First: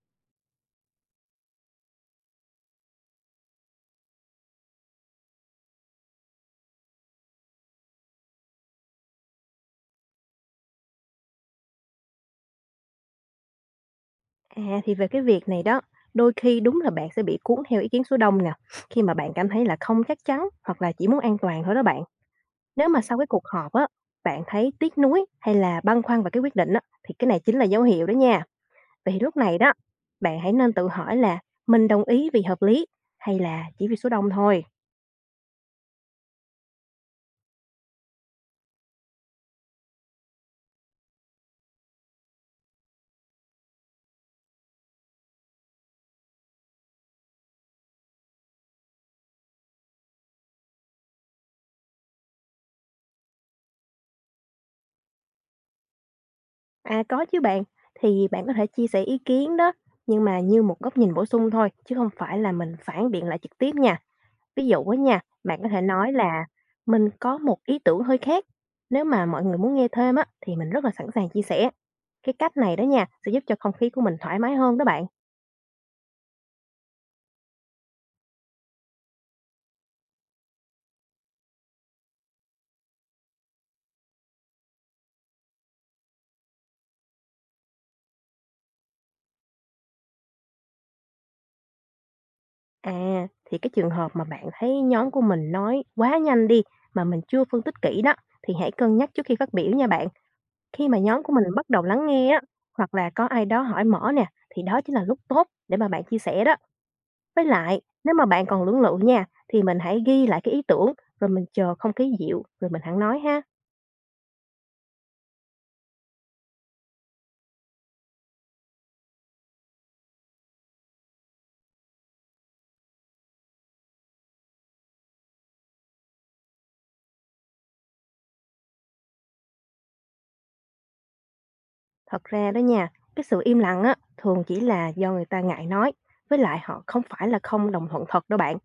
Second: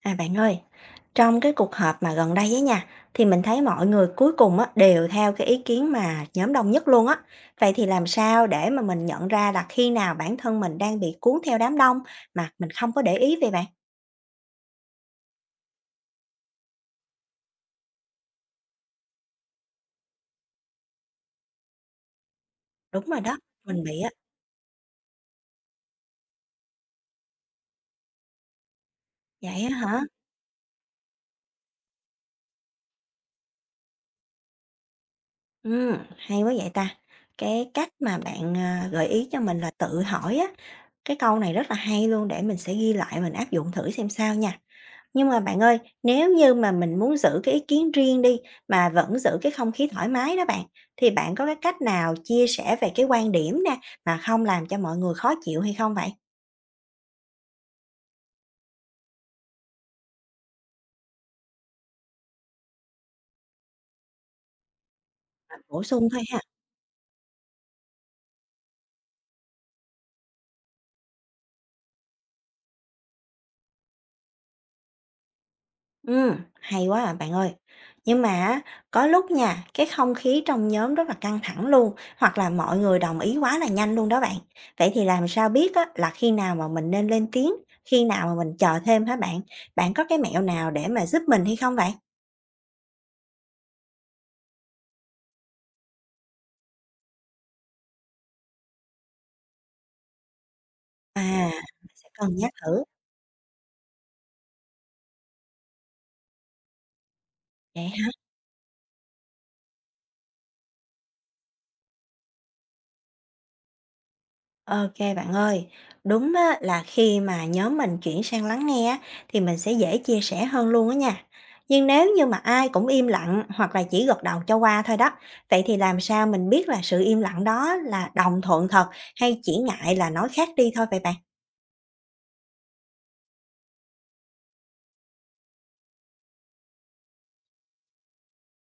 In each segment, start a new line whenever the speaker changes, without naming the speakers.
À bạn ơi, trong cái cuộc họp mà gần đây ấy nha, thì mình thấy mọi người cuối cùng á, đều theo cái ý kiến mà nhóm đông nhất luôn á. Vậy thì làm sao để mà mình nhận ra là khi nào bản thân mình đang bị cuốn theo đám đông mà mình không có để ý vậy bạn?
À, thì về cái việc này đó, đôi khi đúng là bạn sẽ bị cuốn theo ý kiến số đông nè, khi mà bạn cảm thấy là không chắc chắn hoặc là chỉ muốn an toàn thôi đó bạn. Nếu mà
Đúng
sau
rồi
cái
đó,
cuộc họp
mình
á,
bị á.
bạn thấy tiếc nuối hay là băn khoăn về cái quyết định á, thì cái này chính là dấu hiệu đó nha. Vậy thì lúc này
Vậy á
đó,
hả?
bạn hãy nên tự hỏi là mình đồng ý vì hợp lý hay là chỉ vì số đông thôi.
Ừ, hay quá vậy ta. Cái cách mà gợi ý cho mình là tự hỏi á, cái câu này rất là hay luôn để mình sẽ ghi lại mình áp dụng thử xem sao nha. Nhưng mà bạn ơi, nếu như mà mình muốn giữ cái ý kiến riêng đi, mà vẫn giữ cái không khí thoải mái đó bạn, thì bạn có cái cách nào chia sẻ về cái quan điểm nè, mà không làm cho mọi người khó chịu hay không vậy?
À có chứ bạn, thì bạn có thể chia sẻ ý kiến đó, nhưng mà như một góc nhìn bổ sung thôi, chứ không phải là mình phản biện lại trực tiếp nha. Ví dụ á nha,
Bạn
bạn có thể
bổ sung
nói
thôi ha.
là "Mình có một ý tưởng hơi khác, nếu mà mọi người muốn nghe thêm á, thì mình rất là sẵn sàng chia sẻ." Cái cách này đó nha, sẽ giúp cho không khí của mình thoải mái hơn đó bạn.
Hay quá à bạn ơi. Nhưng mà á, có lúc nha, cái không khí trong nhóm rất là căng thẳng luôn, hoặc là mọi người đồng ý quá là nhanh luôn đó bạn. Vậy thì làm sao biết á, là khi nào mà mình nên lên tiếng, khi nào mà mình chờ thêm hả bạn? Bạn có cái mẹo nào để mà giúp mình hay không vậy?
À, thì cái trường hợp mà bạn thấy nhóm của mình nói quá nhanh đi, mà mình chưa phân tích kỹ đó, thì hãy cân nhắc trước khi phát biểu nha bạn. Khi mà
À,
nhóm của mình bắt đầu
mình
lắng
sẽ cân
nghe á,
nhắc thử.
hoặc là có ai đó hỏi mở nè, thì đó chính là lúc tốt để mà bạn chia sẻ đó. Với lại,
Vậy hả?
nếu mà bạn còn lưỡng lự nha, thì mình hãy ghi lại cái ý tưởng, rồi mình chờ không khí dịu, rồi mình hẳn nói ha.
OK bạn ơi, đúng á, là khi mà nhóm mình chuyển sang lắng nghe á, thì mình sẽ dễ chia sẻ hơn luôn á nha. Nhưng nếu như mà ai cũng im lặng hoặc là chỉ gật đầu cho qua thôi đó, vậy thì làm sao mình biết là sự im lặng đó là đồng thuận thật hay chỉ ngại là nói khác đi thôi vậy bạn?
Thật ra đó nha, cái sự im lặng á, thường chỉ là do người ta ngại nói, với lại họ không phải là không đồng thuận thật đâu bạn.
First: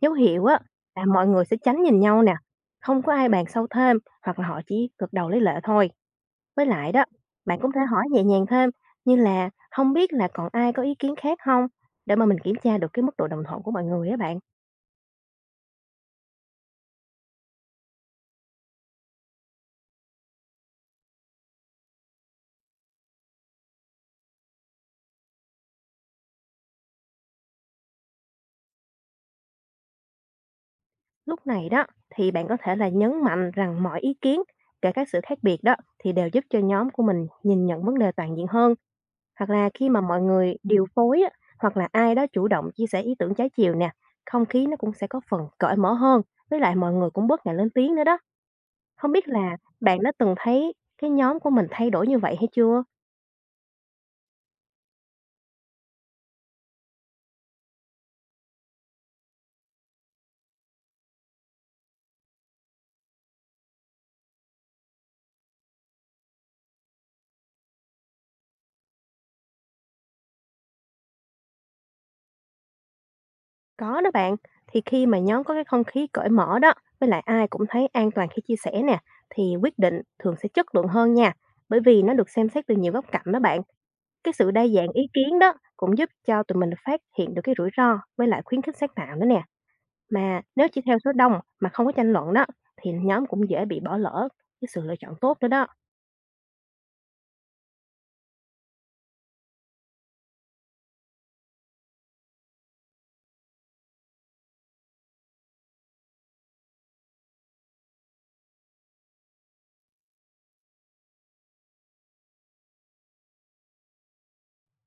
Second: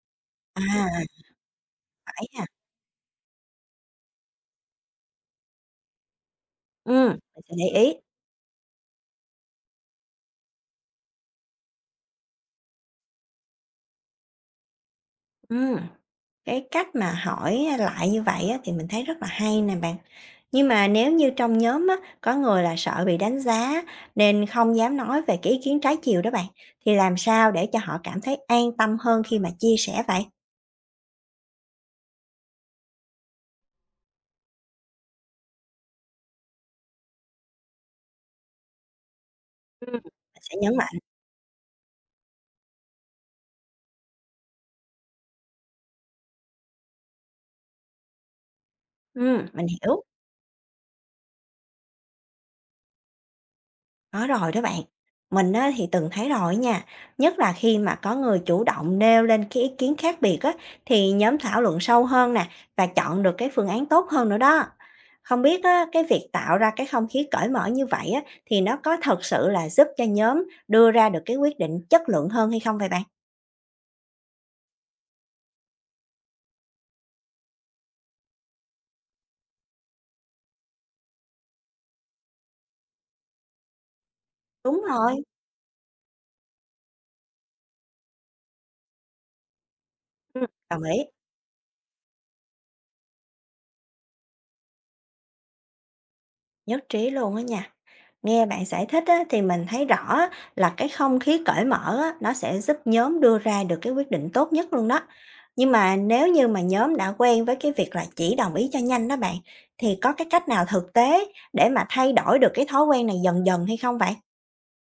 Dấu hiệu á,
À,
là mọi người sẽ tránh nhìn nhau
phải
nè,
hả?
không có ai bàn sâu thêm, hoặc là họ chỉ gật đầu lấy lệ thôi. Với lại đó,
Ừm, mình sẽ
bạn cũng
để
thể
ý.
hỏi nhẹ nhàng thêm, như là không biết là còn ai có ý kiến khác không, để mà mình kiểm tra được cái mức độ đồng thuận của mọi người á bạn.
Ừm. Cái cách mà hỏi lại như vậy á, thì mình thấy rất là hay nè bạn. Nhưng mà nếu như trong nhóm á, có người là sợ bị đánh giá nên không dám nói về cái ý kiến trái chiều đó bạn, thì làm sao để cho họ cảm thấy an tâm hơn khi mà chia sẻ vậy?
Lúc này đó thì bạn có thể là nhấn mạnh rằng mọi ý kiến, kể các sự khác biệt đó thì đều giúp cho nhóm của mình nhìn nhận vấn đề toàn diện hơn. Hoặc là
Ừ.
khi mà mọi
Mình sẽ
người
nhấn
điều
mạnh.
phối á, hoặc là ai đó chủ động chia sẻ ý tưởng trái chiều nè, không khí nó cũng sẽ có phần cởi mở hơn. Với lại mọi người cũng bớt ngại lên tiếng nữa đó. Không biết
Ừ,
là
mình
bạn
hiểu.
đã từng thấy cái nhóm của mình thay đổi như vậy hay chưa?
Có rồi đó bạn. Mình á, thì từng thấy rồi nha, nhất là khi mà có người chủ động nêu lên cái ý kiến khác biệt á, thì nhóm thảo luận sâu hơn nè và chọn được cái phương án tốt hơn nữa đó. Không biết á, cái việc tạo ra cái không khí cởi mở như vậy á, thì nó có thật sự là giúp cho nhóm đưa ra được cái quyết định chất lượng hơn hay không vậy bạn?
Có đó bạn, thì khi mà nhóm có cái không khí cởi mở đó, với lại ai cũng thấy an toàn khi chia sẻ nè, thì quyết định thường sẽ chất lượng hơn nha. Bởi vì nó được xem xét từ nhiều góc cạnh đó bạn. Cái sự đa
Đúng
dạng ý
rồi,
kiến đó cũng giúp cho tụi mình phát hiện được cái rủi ro với lại khuyến khích sáng tạo nữa nè.
ừ,
Mà nếu chỉ
đồng
theo
ý,
số đông mà không có tranh luận đó, thì nhóm cũng dễ bị bỏ lỡ cái sự lựa chọn tốt nữa đó.
nhất trí luôn á nha. Nghe bạn giải thích á, thì mình thấy rõ là cái không khí cởi mở á, nó sẽ giúp nhóm đưa ra được cái quyết định tốt nhất luôn đó. Nhưng mà nếu như mà nhóm đã quen với cái việc là chỉ đồng ý cho nhanh đó bạn, thì có cái cách nào thực tế để mà thay đổi được cái thói quen này dần dần hay không vậy?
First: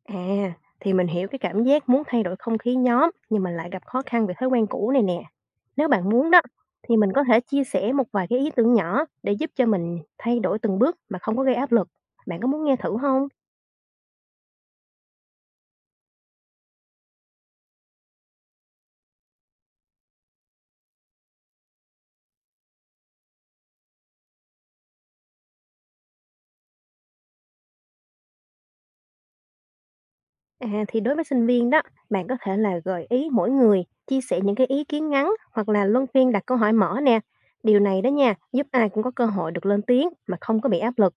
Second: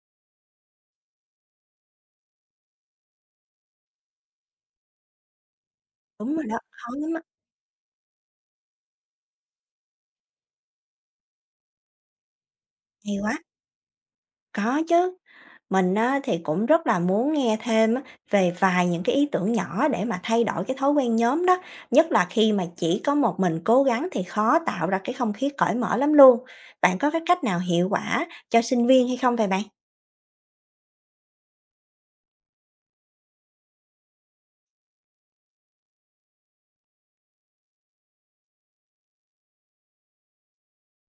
À, thì mình hiểu cái cảm giác muốn thay đổi không khí nhóm nhưng mà lại gặp khó khăn về thói quen cũ này nè. Nếu bạn muốn
Đúng
đó,
rồi đó, khó
thì mình
lắm á,
có thể chia sẻ một vài cái ý tưởng nhỏ để giúp cho mình thay đổi từng bước mà không có gây áp lực. Bạn có muốn nghe thử
hay
không?
quá. Có chứ. Mình á, thì cũng rất là muốn nghe thêm á, về vài những cái ý tưởng nhỏ để mà thay đổi cái thói quen nhóm đó, nhất là khi mà chỉ có một mình cố gắng thì khó tạo ra cái không khí cởi mở lắm luôn. Bạn có cái cách nào hiệu quả cho sinh viên hay không vậy bạn?
À, thì đối với sinh viên đó, bạn có thể là gợi ý mỗi người chia sẻ những cái ý kiến ngắn hoặc là luân phiên đặt câu hỏi mở nè. Điều này đó nha, giúp ai cũng có cơ hội được lên tiếng mà không có bị áp lực.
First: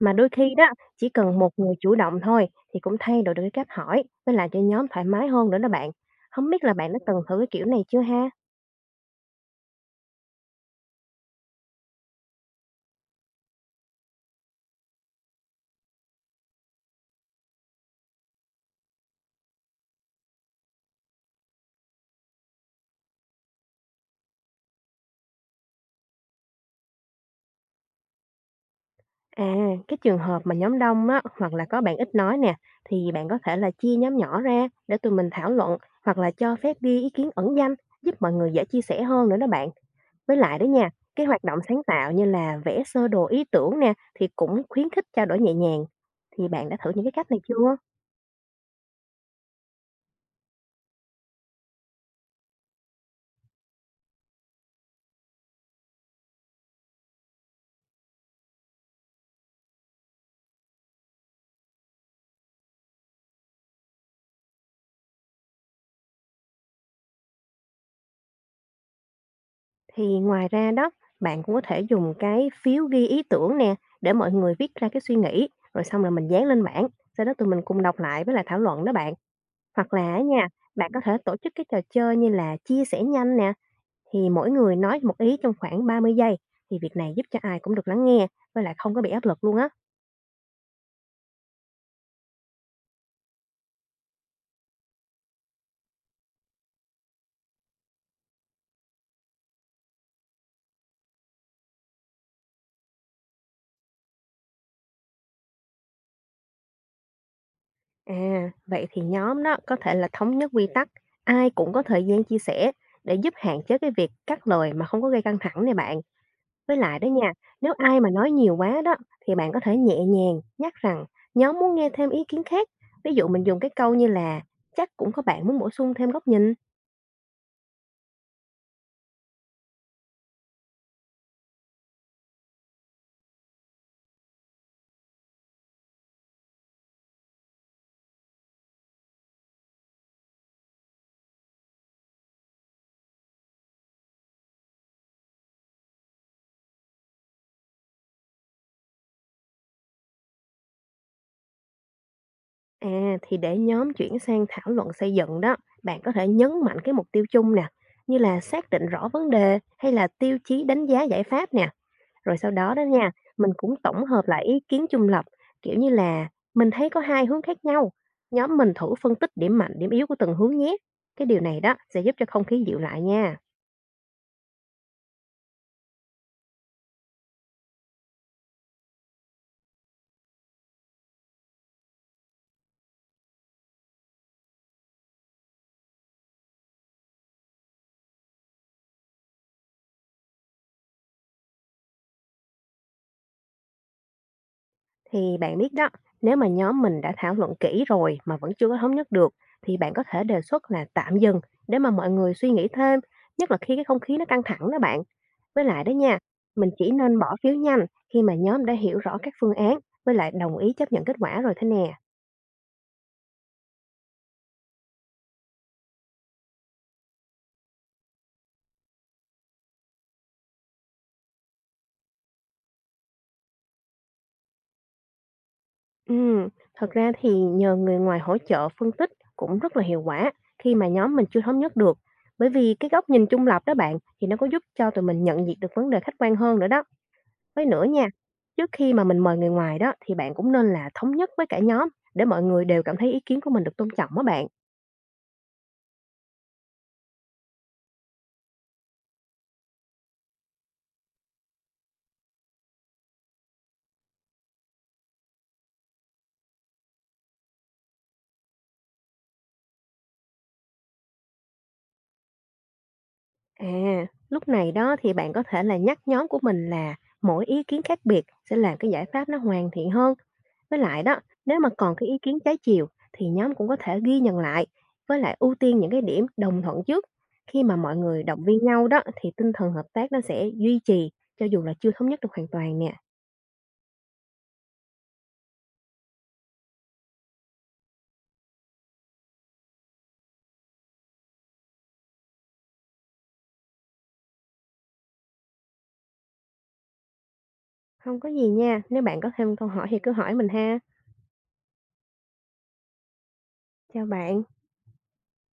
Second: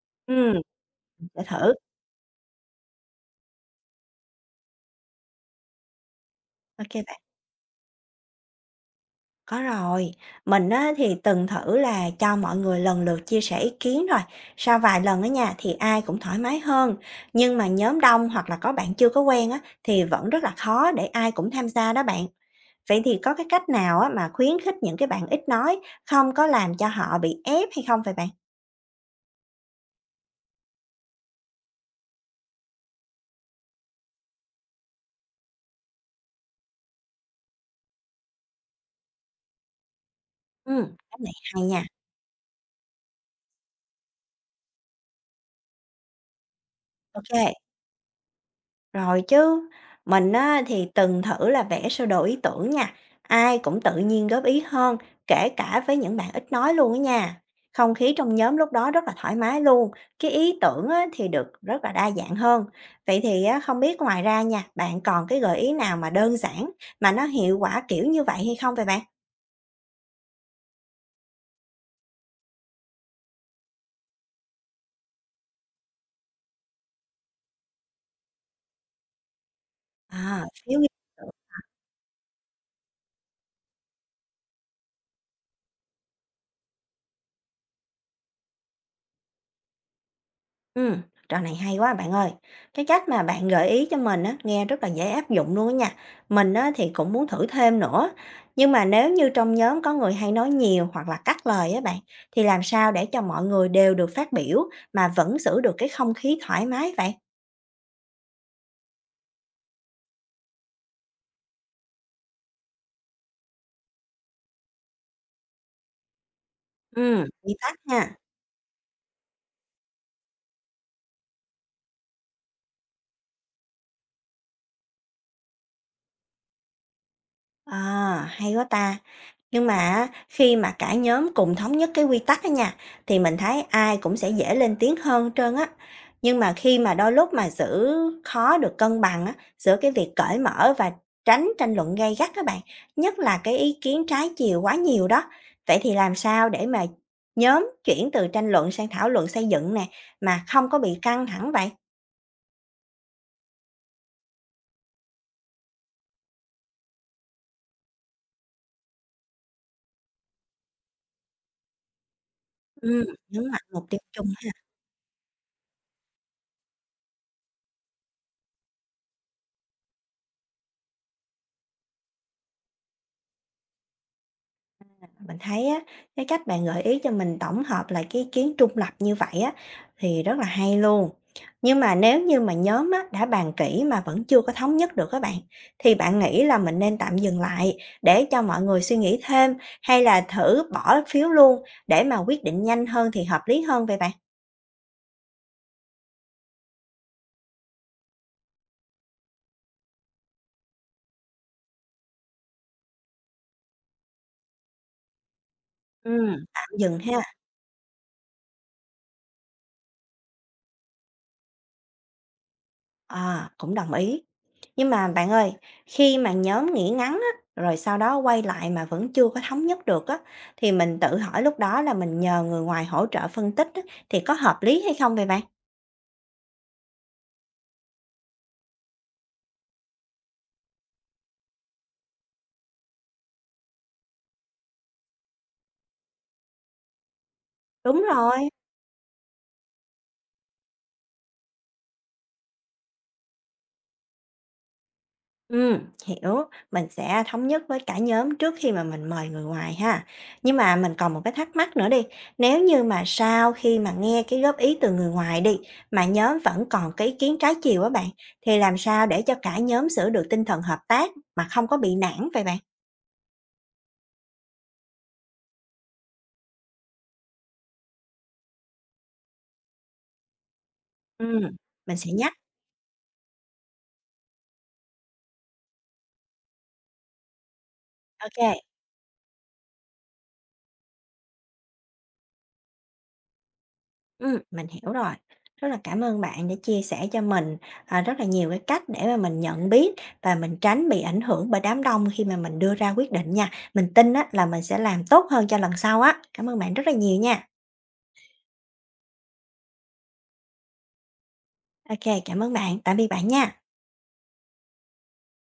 Mà đôi khi
Ừ,
đó, chỉ cần
để
một
thử.
người chủ động thôi thì cũng thay đổi được cái cách hỏi với lại cho nhóm thoải mái hơn nữa đó bạn. Không biết là bạn
OK
đã
bạn.
từng thử cái kiểu này chưa ha?
Có rồi. Mình á, thì từng thử là cho mọi người lần lượt chia sẻ ý kiến rồi. Sau vài lần ở nhà thì ai cũng thoải mái hơn. Nhưng mà nhóm đông hoặc là có bạn chưa có quen á, thì vẫn rất là khó để ai cũng tham gia đó bạn. Vậy thì có cái cách nào á mà khuyến khích những cái bạn ít nói, không có làm cho họ bị ép hay không vậy bạn?
À, cái trường hợp mà nhóm đông á, hoặc là có bạn ít nói nè, thì bạn có thể là chia nhóm nhỏ ra để tụi mình thảo luận hoặc là cho phép ghi ý kiến ẩn danh giúp mọi người dễ chia sẻ hơn nữa đó bạn. Với lại đó nha,
Ừ. Cách
cái
này
hoạt động
hay nha.
sáng tạo như là vẽ sơ đồ ý tưởng nè thì cũng khuyến khích trao đổi nhẹ nhàng. Thì bạn đã thử những cái cách này
OK,
chưa?
rồi chứ, mình á thì từng thử là vẽ sơ đồ ý tưởng nha, ai cũng tự nhiên góp ý hơn, kể cả với những bạn ít nói luôn á nha. Không khí trong nhóm lúc đó rất là thoải mái luôn, cái ý tưởng á thì được rất là đa dạng hơn. Vậy thì á không biết ngoài ra nha, bạn còn cái gợi ý nào mà đơn giản mà nó hiệu quả kiểu như vậy hay không vậy bạn?
Thì ngoài ra đó, bạn cũng có thể dùng cái phiếu ghi ý tưởng nè để mọi người viết ra cái suy nghĩ rồi xong là mình dán lên bảng, sau đó tụi mình cùng đọc lại với lại thảo luận đó bạn. Hoặc là á
À,
nha,
phiếu ghi.
bạn có thể tổ chức cái trò chơi như là chia sẻ nhanh nè, thì mỗi người nói một ý trong khoảng 30 giây, thì việc này giúp cho ai cũng được lắng nghe, với lại không có bị áp lực luôn á.
Ừm, trò này hay quá bạn ơi. Cái cách mà bạn gợi ý cho mình á, nghe rất là dễ áp dụng luôn á nha. Mình á, thì cũng muốn thử thêm nữa. Nhưng mà nếu như trong nhóm có người hay nói nhiều hoặc là cắt lời á bạn, thì làm sao để cho mọi người đều được phát biểu mà vẫn giữ được cái không khí thoải mái vậy?
À, vậy thì nhóm đó có thể là thống nhất quy tắc, ai cũng có thời gian chia sẻ để giúp hạn chế cái việc cắt lời mà không có gây căng thẳng này bạn. Với lại đó nha,
Quy
nếu
tắc
ai mà
ha.
nói nhiều quá đó, thì bạn có thể nhẹ nhàng nhắc rằng nhóm muốn nghe thêm ý kiến khác. Ví dụ mình dùng cái câu như là chắc cũng có bạn muốn bổ sung thêm góc nhìn.
À, hay quá ta. Nhưng mà á, khi mà cả nhóm cùng thống nhất cái quy tắc á nha, thì mình thấy ai cũng sẽ dễ lên tiếng hơn hết trơn á. Nhưng mà khi mà đôi lúc mà giữ khó được cân bằng á, giữa cái việc cởi mở và tránh tranh luận gay gắt các bạn, nhất là cái ý kiến trái chiều quá nhiều đó. Vậy thì làm sao để mà nhóm chuyển từ tranh luận sang thảo luận xây dựng nè, mà không có bị căng thẳng vậy?
À, thì để nhóm chuyển sang thảo luận xây dựng đó, bạn có thể nhấn mạnh cái mục tiêu chung nè, như là xác định rõ vấn đề hay là tiêu chí đánh giá giải pháp nè. Rồi sau đó đó
Ừm,
nha,
nhấn
mình
mạnh
cũng
mục tiêu
tổng
chung.
hợp lại ý kiến trung lập, kiểu như là mình thấy có hai hướng khác nhau. Nhóm mình thử phân tích điểm mạnh, điểm yếu của từng hướng nhé. Cái điều này đó sẽ giúp cho không khí dịu lại nha.
Mình thấy á, cái cách bạn gợi ý cho mình tổng hợp lại cái ý kiến trung lập như vậy á, thì rất là hay luôn. Nhưng mà nếu như mà nhóm á, đã bàn kỹ mà vẫn chưa có thống nhất được các bạn, thì bạn nghĩ là mình nên tạm dừng lại để cho mọi người suy nghĩ thêm hay là thử bỏ phiếu luôn để mà quyết định nhanh hơn thì hợp lý hơn vậy bạn?
Thì bạn biết đó, nếu mà nhóm mình đã thảo luận kỹ rồi mà vẫn chưa có thống nhất được thì bạn có thể đề xuất là tạm dừng để mà mọi người suy nghĩ thêm, nhất là khi cái không khí nó căng thẳng đó bạn. Với lại đó
Ừ.
nha,
Tạm
mình chỉ
dừng
nên
ha.
bỏ phiếu nhanh khi mà nhóm đã hiểu rõ các phương án với lại đồng ý chấp nhận kết quả rồi thế nè.
À, cũng đồng ý. Nhưng mà bạn ơi, khi mà nhóm nghỉ ngắn á, rồi sau đó quay lại mà vẫn chưa có thống nhất được á, thì mình tự hỏi lúc đó là mình nhờ người ngoài hỗ trợ phân tích á, thì có hợp lý hay không vậy bạn?
Ừ, thật ra thì nhờ người ngoài hỗ trợ phân tích cũng rất là hiệu quả khi mà nhóm mình chưa thống nhất được. Bởi vì cái góc nhìn trung lập đó bạn thì nó có giúp cho tụi mình nhận diện được vấn đề khách quan hơn nữa đó. Với nữa
Đúng
nha,
rồi.
trước khi mà mình mời người ngoài đó thì bạn cũng nên là thống nhất với cả nhóm để mọi người đều cảm thấy ý kiến của mình được tôn trọng đó bạn.
Ừm, hiểu, mình sẽ thống nhất với cả nhóm trước khi mà mình mời người ngoài ha. Nhưng mà mình còn một cái thắc mắc nữa đi, nếu như mà sau khi mà nghe cái góp ý từ người ngoài đi, mà nhóm vẫn còn cái ý kiến trái chiều á bạn, thì làm sao để cho cả nhóm giữ được tinh thần hợp tác mà không có bị nản vậy bạn?
À, lúc này đó thì bạn có thể là nhắc nhóm của mình là mỗi ý kiến khác biệt sẽ làm cái giải pháp nó hoàn thiện hơn. Với lại đó,
Ừm,
nếu mà còn
mình
cái
sẽ
ý
nhắc.
kiến trái chiều thì nhóm cũng có thể ghi nhận lại với lại ưu tiên những cái điểm đồng thuận trước. Khi mà mọi người động
OK.
viên nhau đó thì tinh thần hợp tác nó sẽ duy trì cho dù là chưa thống nhất được hoàn toàn nè.
Mình hiểu rồi. Rất là cảm ơn bạn đã chia sẻ cho mình, à, rất là nhiều cái cách để mà mình nhận biết và mình tránh bị ảnh hưởng bởi đám đông khi mà mình đưa ra quyết định nha. Mình tin á là mình sẽ làm tốt hơn cho lần sau á. Cảm ơn bạn rất là nhiều nha.
Không có gì nha, nếu bạn có thêm câu hỏi thì cứ hỏi mình ha.
OK, cảm ơn bạn. Tạm biệt bạn nha.
Chào bạn.